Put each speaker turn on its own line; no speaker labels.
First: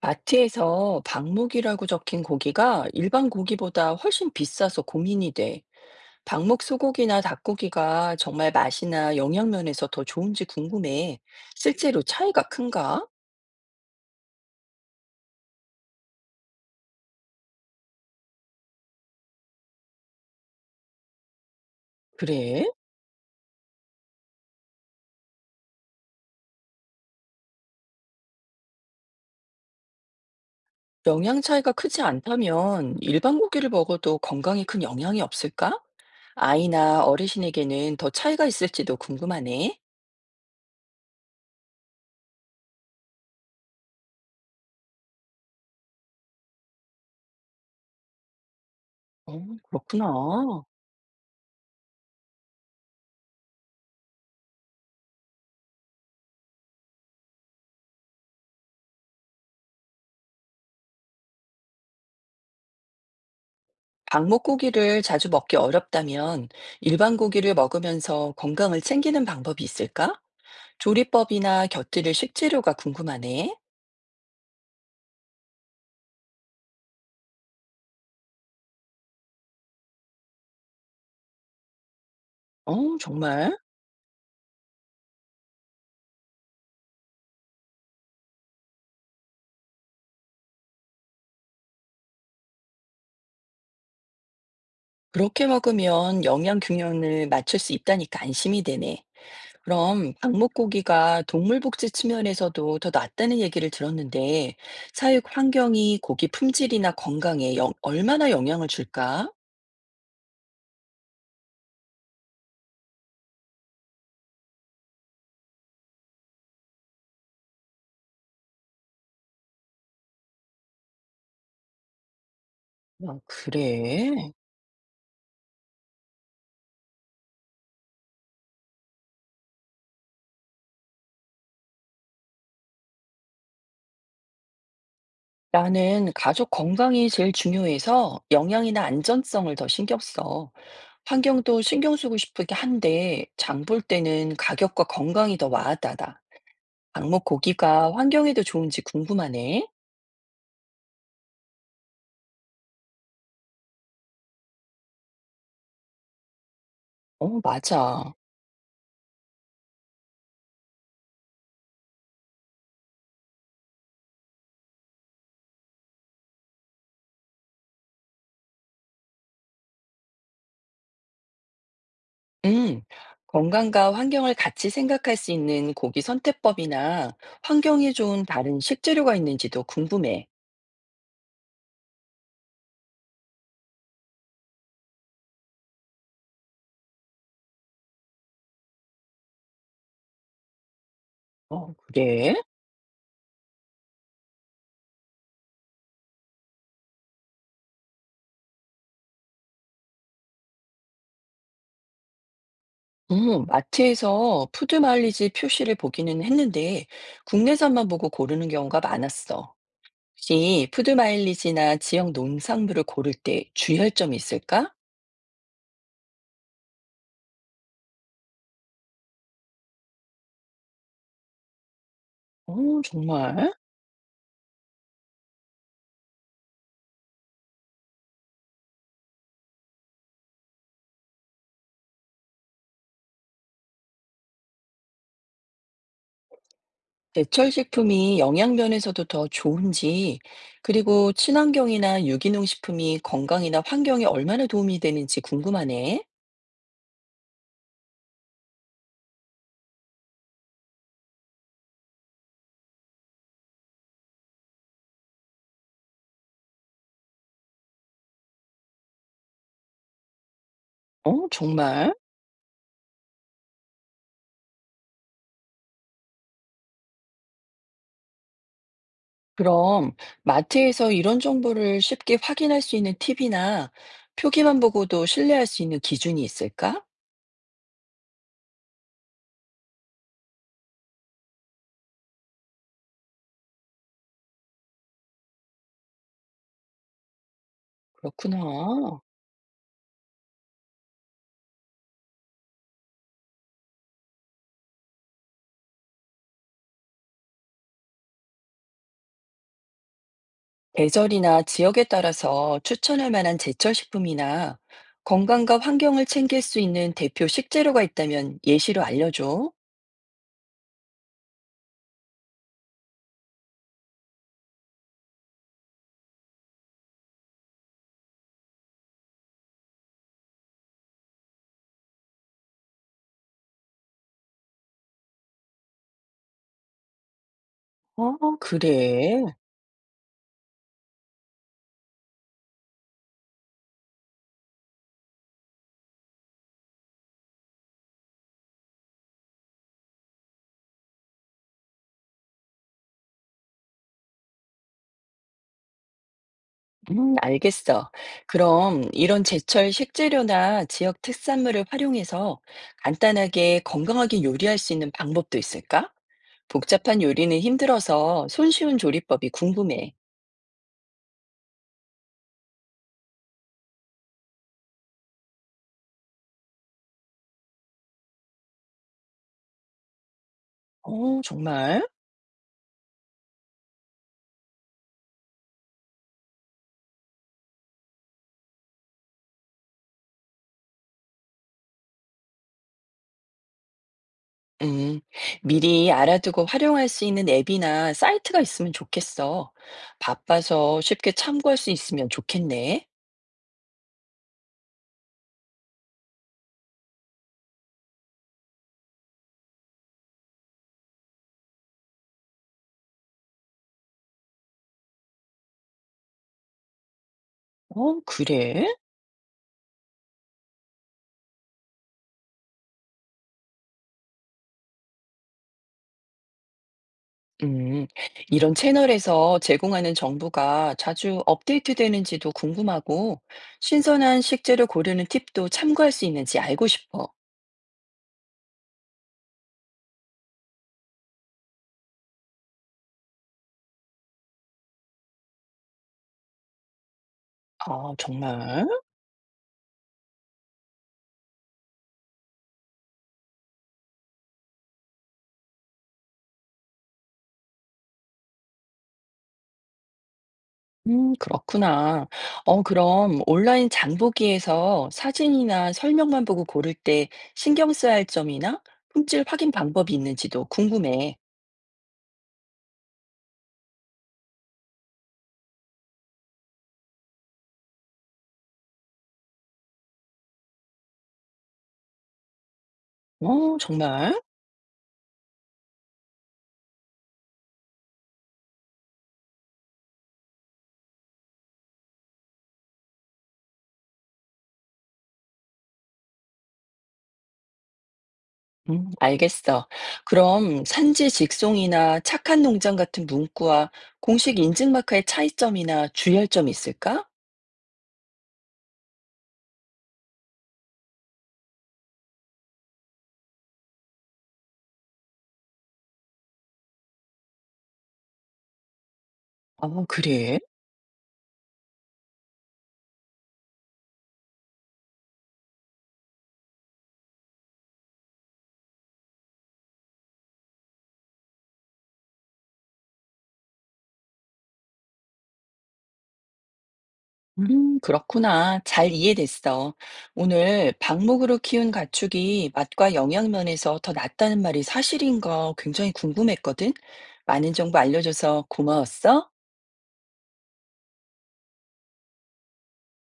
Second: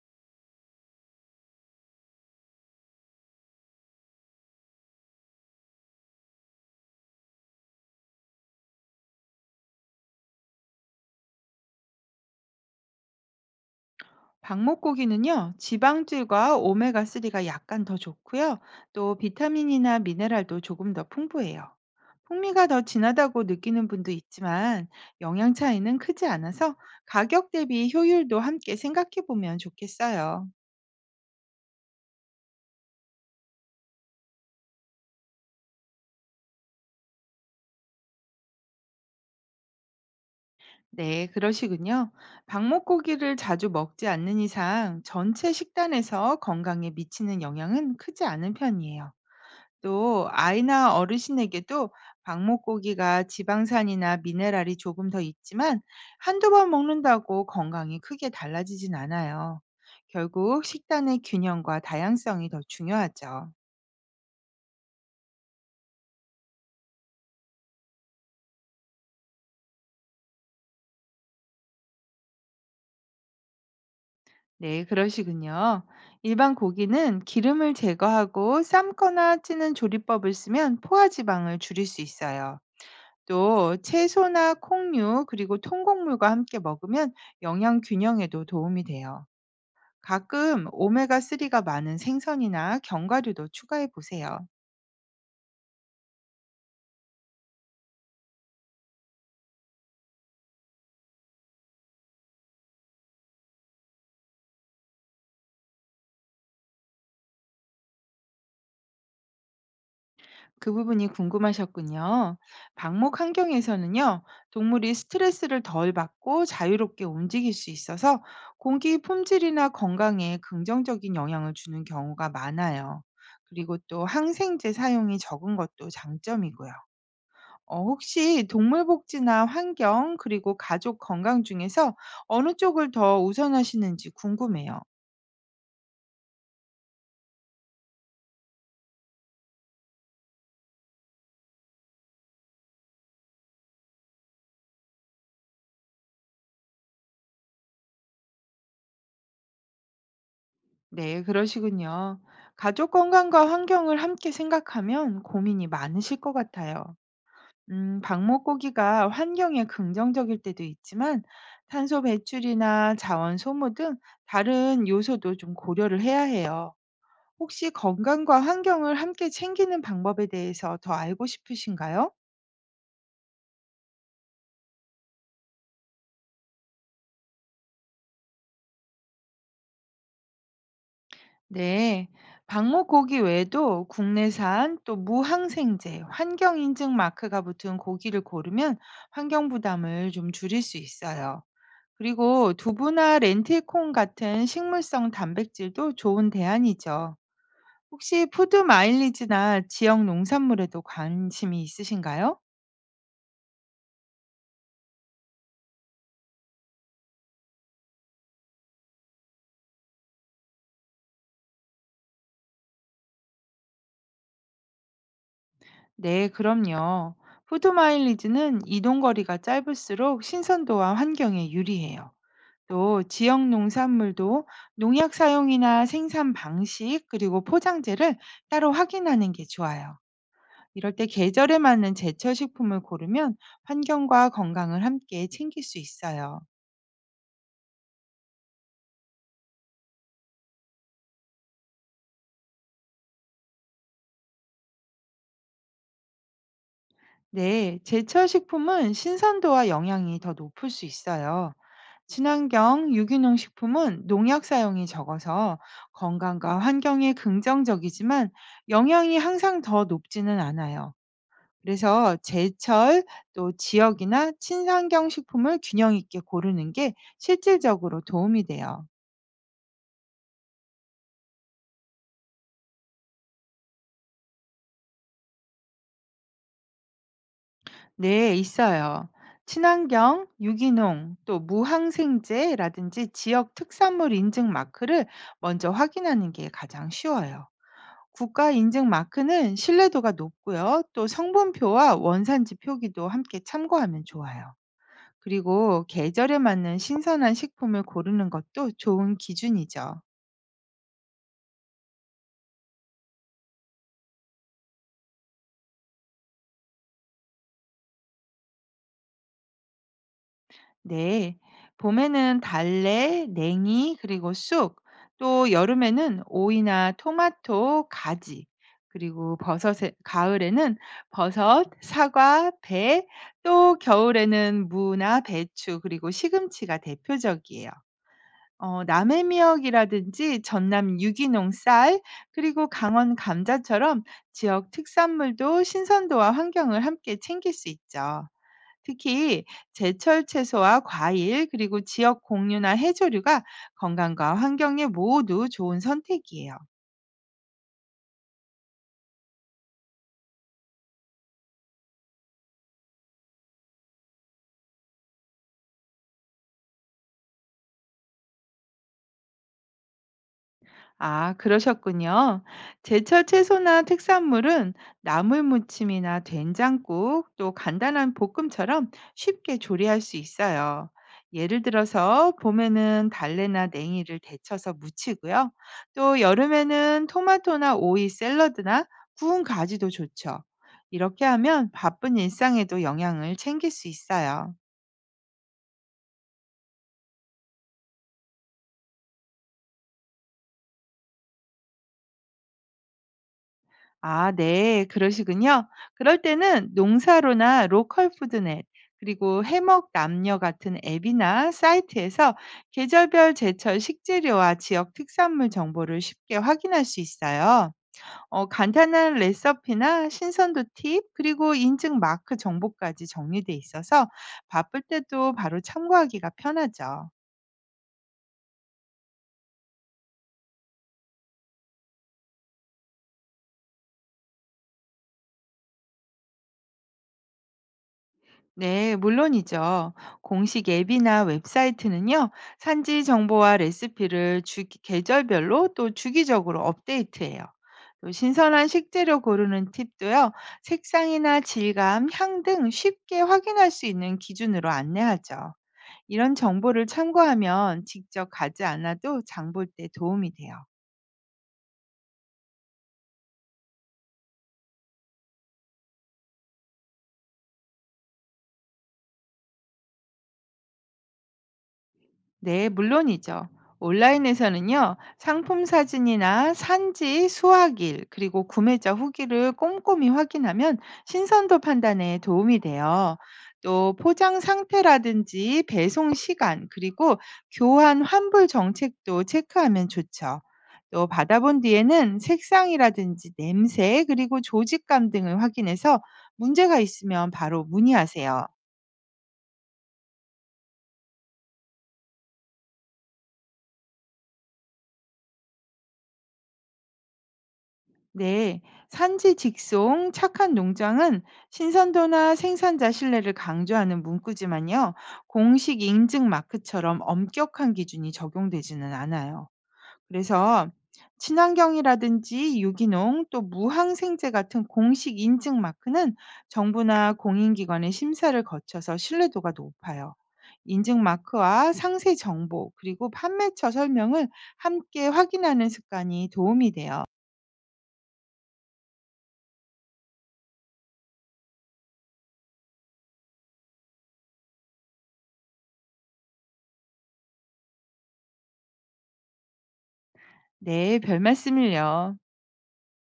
마트에서 방목이라고 적힌 고기가 일반 고기보다 훨씬 비싸서 고민이 돼. 방목 소고기나 닭고기가 정말 맛이나 영양 면에서 더 좋은지 궁금해. 실제로 차이가 큰가?
방목고기는요, 지방질과 오메가3가 약간 더 좋고요. 또 비타민이나 미네랄도 조금 더 풍부해요.
그래?
풍미가 더 진하다고 느끼는 분도 있지만 영양 차이는 크지 않아서 가격 대비 효율도 함께 생각해 보면 좋겠어요.
영양 차이가 크지 않다면 일반 고기를 먹어도 건강에 큰 영향이 없을까? 아이나 어르신에게는 더 차이가 있을지도 궁금하네.
네, 그러시군요. 방목고기를 자주 먹지 않는 이상 전체 식단에서 건강에 미치는 영향은 크지 않은 편이에요.
어,
또
그렇구나.
아이나 어르신에게도 방목고기가 지방산이나 미네랄이 조금 더 있지만 한두 번 먹는다고 건강이 크게 달라지진 않아요. 결국 식단의 균형과 다양성이 더 중요하죠.
방목고기를 자주 먹기 어렵다면 일반 고기를 먹으면서 건강을 챙기는 방법이 있을까? 조리법이나 곁들일 식재료가 궁금하네.
네, 그러시군요. 일반 고기는 기름을 제거하고 삶거나 찌는 조리법을 쓰면 포화지방을 줄일 수 있어요.
어, 정말?
또 채소나 콩류 그리고 통곡물과 함께 먹으면 영양 균형에도 도움이 돼요. 가끔 오메가3가 많은 생선이나 견과류도 추가해 보세요.
그렇게 먹으면 영양 균형을 맞출 수 있다니까 안심이 되네. 그럼 방목고기가 동물복지 측면에서도 더 낫다는 얘기를 들었는데 사육 환경이 고기 품질이나 건강에 얼마나 영향을 줄까?
그 부분이 궁금하셨군요. 방목 환경에서는요, 동물이 스트레스를 덜 받고 자유롭게 움직일 수 있어서 공기 품질이나 건강에 긍정적인 영향을 주는 경우가 많아요.
아,
그리고 또
그래.
항생제 사용이 적은 것도 장점이고요. 혹시 동물복지나 환경, 그리고 가족 건강 중에서 어느 쪽을 더 우선하시는지 궁금해요.
나는 가족 건강이 제일 중요해서 영양이나 안전성을 더 신경 써. 환경도 신경 쓰고 싶긴 한데 장 볼 때는 가격과 건강이 더 와닿아. 방목 고기가 환경에도 좋은지 궁금하네.
네, 그러시군요. 가족 건강과 환경을 함께 생각하면 고민이 많으실 것 같아요.
어, 맞아.
방목고기가 환경에 긍정적일 때도 있지만 탄소 배출이나 자원 소모 등 다른 요소도 좀 고려를 해야 해요. 혹시 건강과 환경을 함께 챙기는 방법에 대해서 더 알고 싶으신가요?
음, 건강과 환경을 같이 생각할 수 있는 고기 선택법이나 환경에 좋은 다른 식재료가 있는지도 궁금해.
네, 방목고기 외에도 국내산 또 무항생제, 환경인증 마크가 붙은 고기를 고르면 환경 부담을 좀 줄일 수 있어요.
어, 그래?
그리고 두부나 렌틸콩 같은 식물성 단백질도 좋은 대안이죠. 혹시 푸드 마일리지나 지역 농산물에도 관심이 있으신가요?
마트에서 푸드 마일리지 표시를 보기는 했는데 국내산만 보고 고르는 경우가 많았어. 혹시 푸드 마일리지나 지역 농산물을 고를 때 주의할 점이 있을까?
네, 그럼요. 푸드 마일리지는 이동 거리가 짧을수록 신선도와 환경에 유리해요.
어,
또 지역
정말?
농산물도 농약 사용이나 생산 방식 그리고 포장재를 따로 확인하는 게 좋아요. 이럴 때 계절에 맞는 제철 식품을 고르면 환경과 건강을 함께 챙길 수 있어요.
제철 식품이 영양 면에서도 더 좋은지, 그리고 친환경이나 유기농 식품이 건강이나 환경에 얼마나 도움이 되는지 궁금하네.
네, 제철 식품은 신선도와 영양이 더 높을 수 있어요. 친환경 유기농 식품은 농약 사용이 적어서 건강과 환경에 긍정적이지만 영양이 항상 더 높지는 않아요.
어, 정말?
그래서 제철 또 지역이나 친환경 식품을 균형 있게 고르는 게 실질적으로 도움이 돼요.
그럼 마트에서 이런 정보를 쉽게 확인할 수 있는 팁이나 표기만 보고도 신뢰할 수 있는 기준이 있을까?
네, 있어요. 친환경, 유기농, 또 무항생제라든지 지역 특산물 인증 마크를 먼저 확인하는 게 가장 쉬워요. 국가 인증
그렇구나.
마크는 신뢰도가 높고요. 또 성분표와 원산지 표기도 함께 참고하면 좋아요. 그리고 계절에 맞는 신선한 식품을 고르는 것도 좋은 기준이죠.
계절이나 지역에 따라서 추천할 만한 제철 식품이나 건강과 환경을 챙길 수 있는 대표 식재료가 있다면 예시로 알려줘.
네, 봄에는 달래, 냉이, 그리고 쑥, 또 여름에는 오이나 토마토, 가지, 그리고 버섯에, 가을에는 버섯, 사과, 배, 또 겨울에는 무나 배추, 그리고 시금치가 대표적이에요.
어,
남해
그래.
미역이라든지 전남 유기농 쌀, 그리고 강원 감자처럼 지역 특산물도 신선도와 환경을 함께 챙길 수 있죠. 특히 제철 채소와 과일, 그리고 지역 공유나 해조류가 건강과 환경에 모두 좋은 선택이에요.
알겠어. 그럼 이런 제철 식재료나 지역 특산물을 활용해서 간단하게 건강하게 요리할 수 있는 방법도 있을까? 복잡한 요리는 힘들어서 손쉬운 조리법이 궁금해.
아, 그러셨군요. 제철 채소나 특산물은 나물 무침이나 된장국, 또 간단한 볶음처럼 쉽게 조리할 수 있어요.
어,
예를
정말?
들어서 봄에는 달래나 냉이를 데쳐서 무치고요. 또 여름에는 토마토나 오이 샐러드나 구운 가지도 좋죠. 이렇게 하면 바쁜 일상에도 영양을 챙길 수 있어요.
음, 미리 알아두고 활용할 수 있는 앱이나 사이트가 있으면 좋겠어. 바빠서 쉽게 참고할 수 있으면 좋겠네.
아 네. 그러시군요. 그럴 때는 농사로나 로컬 푸드넷 그리고 해먹 남녀 같은 앱이나 사이트에서 계절별 제철 식재료와 지역 특산물 정보를 쉽게 확인할 수 있어요.
어, 그래.
간단한 레시피나 신선도 팁 그리고 인증 마크 정보까지 정리돼 있어서 바쁠 때도 바로 참고하기가 편하죠.
음, 이런 채널에서 제공하는 정보가 자주 업데이트되는지도 궁금하고, 신선한 식재료 고르는 팁도 참고할 수 있는지 알고 싶어.
네, 물론이죠. 공식 앱이나 웹사이트는요, 산지 정보와 레시피를 주, 계절별로 또 주기적으로 업데이트해요.
아,
또
정말?
신선한 식재료 고르는 팁도요, 색상이나 질감, 향 등 쉽게 확인할 수 있는 기준으로 안내하죠. 이런 정보를 참고하면 직접 가지 않아도 장볼 때 도움이 돼요.
그렇구나. 어, 그럼 온라인 장보기에서 사진이나 설명만 보고 고를 때 신경 써야 할 점이나 품질 확인 방법이 있는지도 궁금해.
네, 물론이죠. 온라인에서는요, 상품 사진이나 산지, 수확일, 그리고 구매자 후기를 꼼꼼히 확인하면 신선도 판단에 도움이 돼요.
어,
또
정말?
포장 상태라든지 배송 시간, 그리고 교환 환불 정책도 체크하면 좋죠. 또 받아본 뒤에는 색상이라든지 냄새, 그리고 조직감 등을 확인해서 문제가 있으면 바로 문의하세요.
알겠어. 그럼 산지 직송이나 착한 농장 같은 문구와 공식 인증 마크의 차이점이나 주의할 점이 있을까?
네, 산지 직송 착한 농장은 신선도나 생산자 신뢰를 강조하는 문구지만요, 공식 인증 마크처럼 엄격한 기준이 적용되지는 않아요.
아, 그래?
그래서 친환경이라든지 유기농 또 무항생제 같은 공식 인증 마크는 정부나 공인기관의 심사를 거쳐서 신뢰도가 높아요. 인증 마크와 상세 정보 그리고 판매처 설명을 함께 확인하는 습관이 도움이 돼요.
그렇구나. 잘 이해됐어. 오늘 방목으로 키운 가축이 맛과 영양 면에서 더 낫다는 말이 사실인 거 굉장히 궁금했거든. 많은 정보 알려줘서 고마웠어.
네, 별 말씀을요.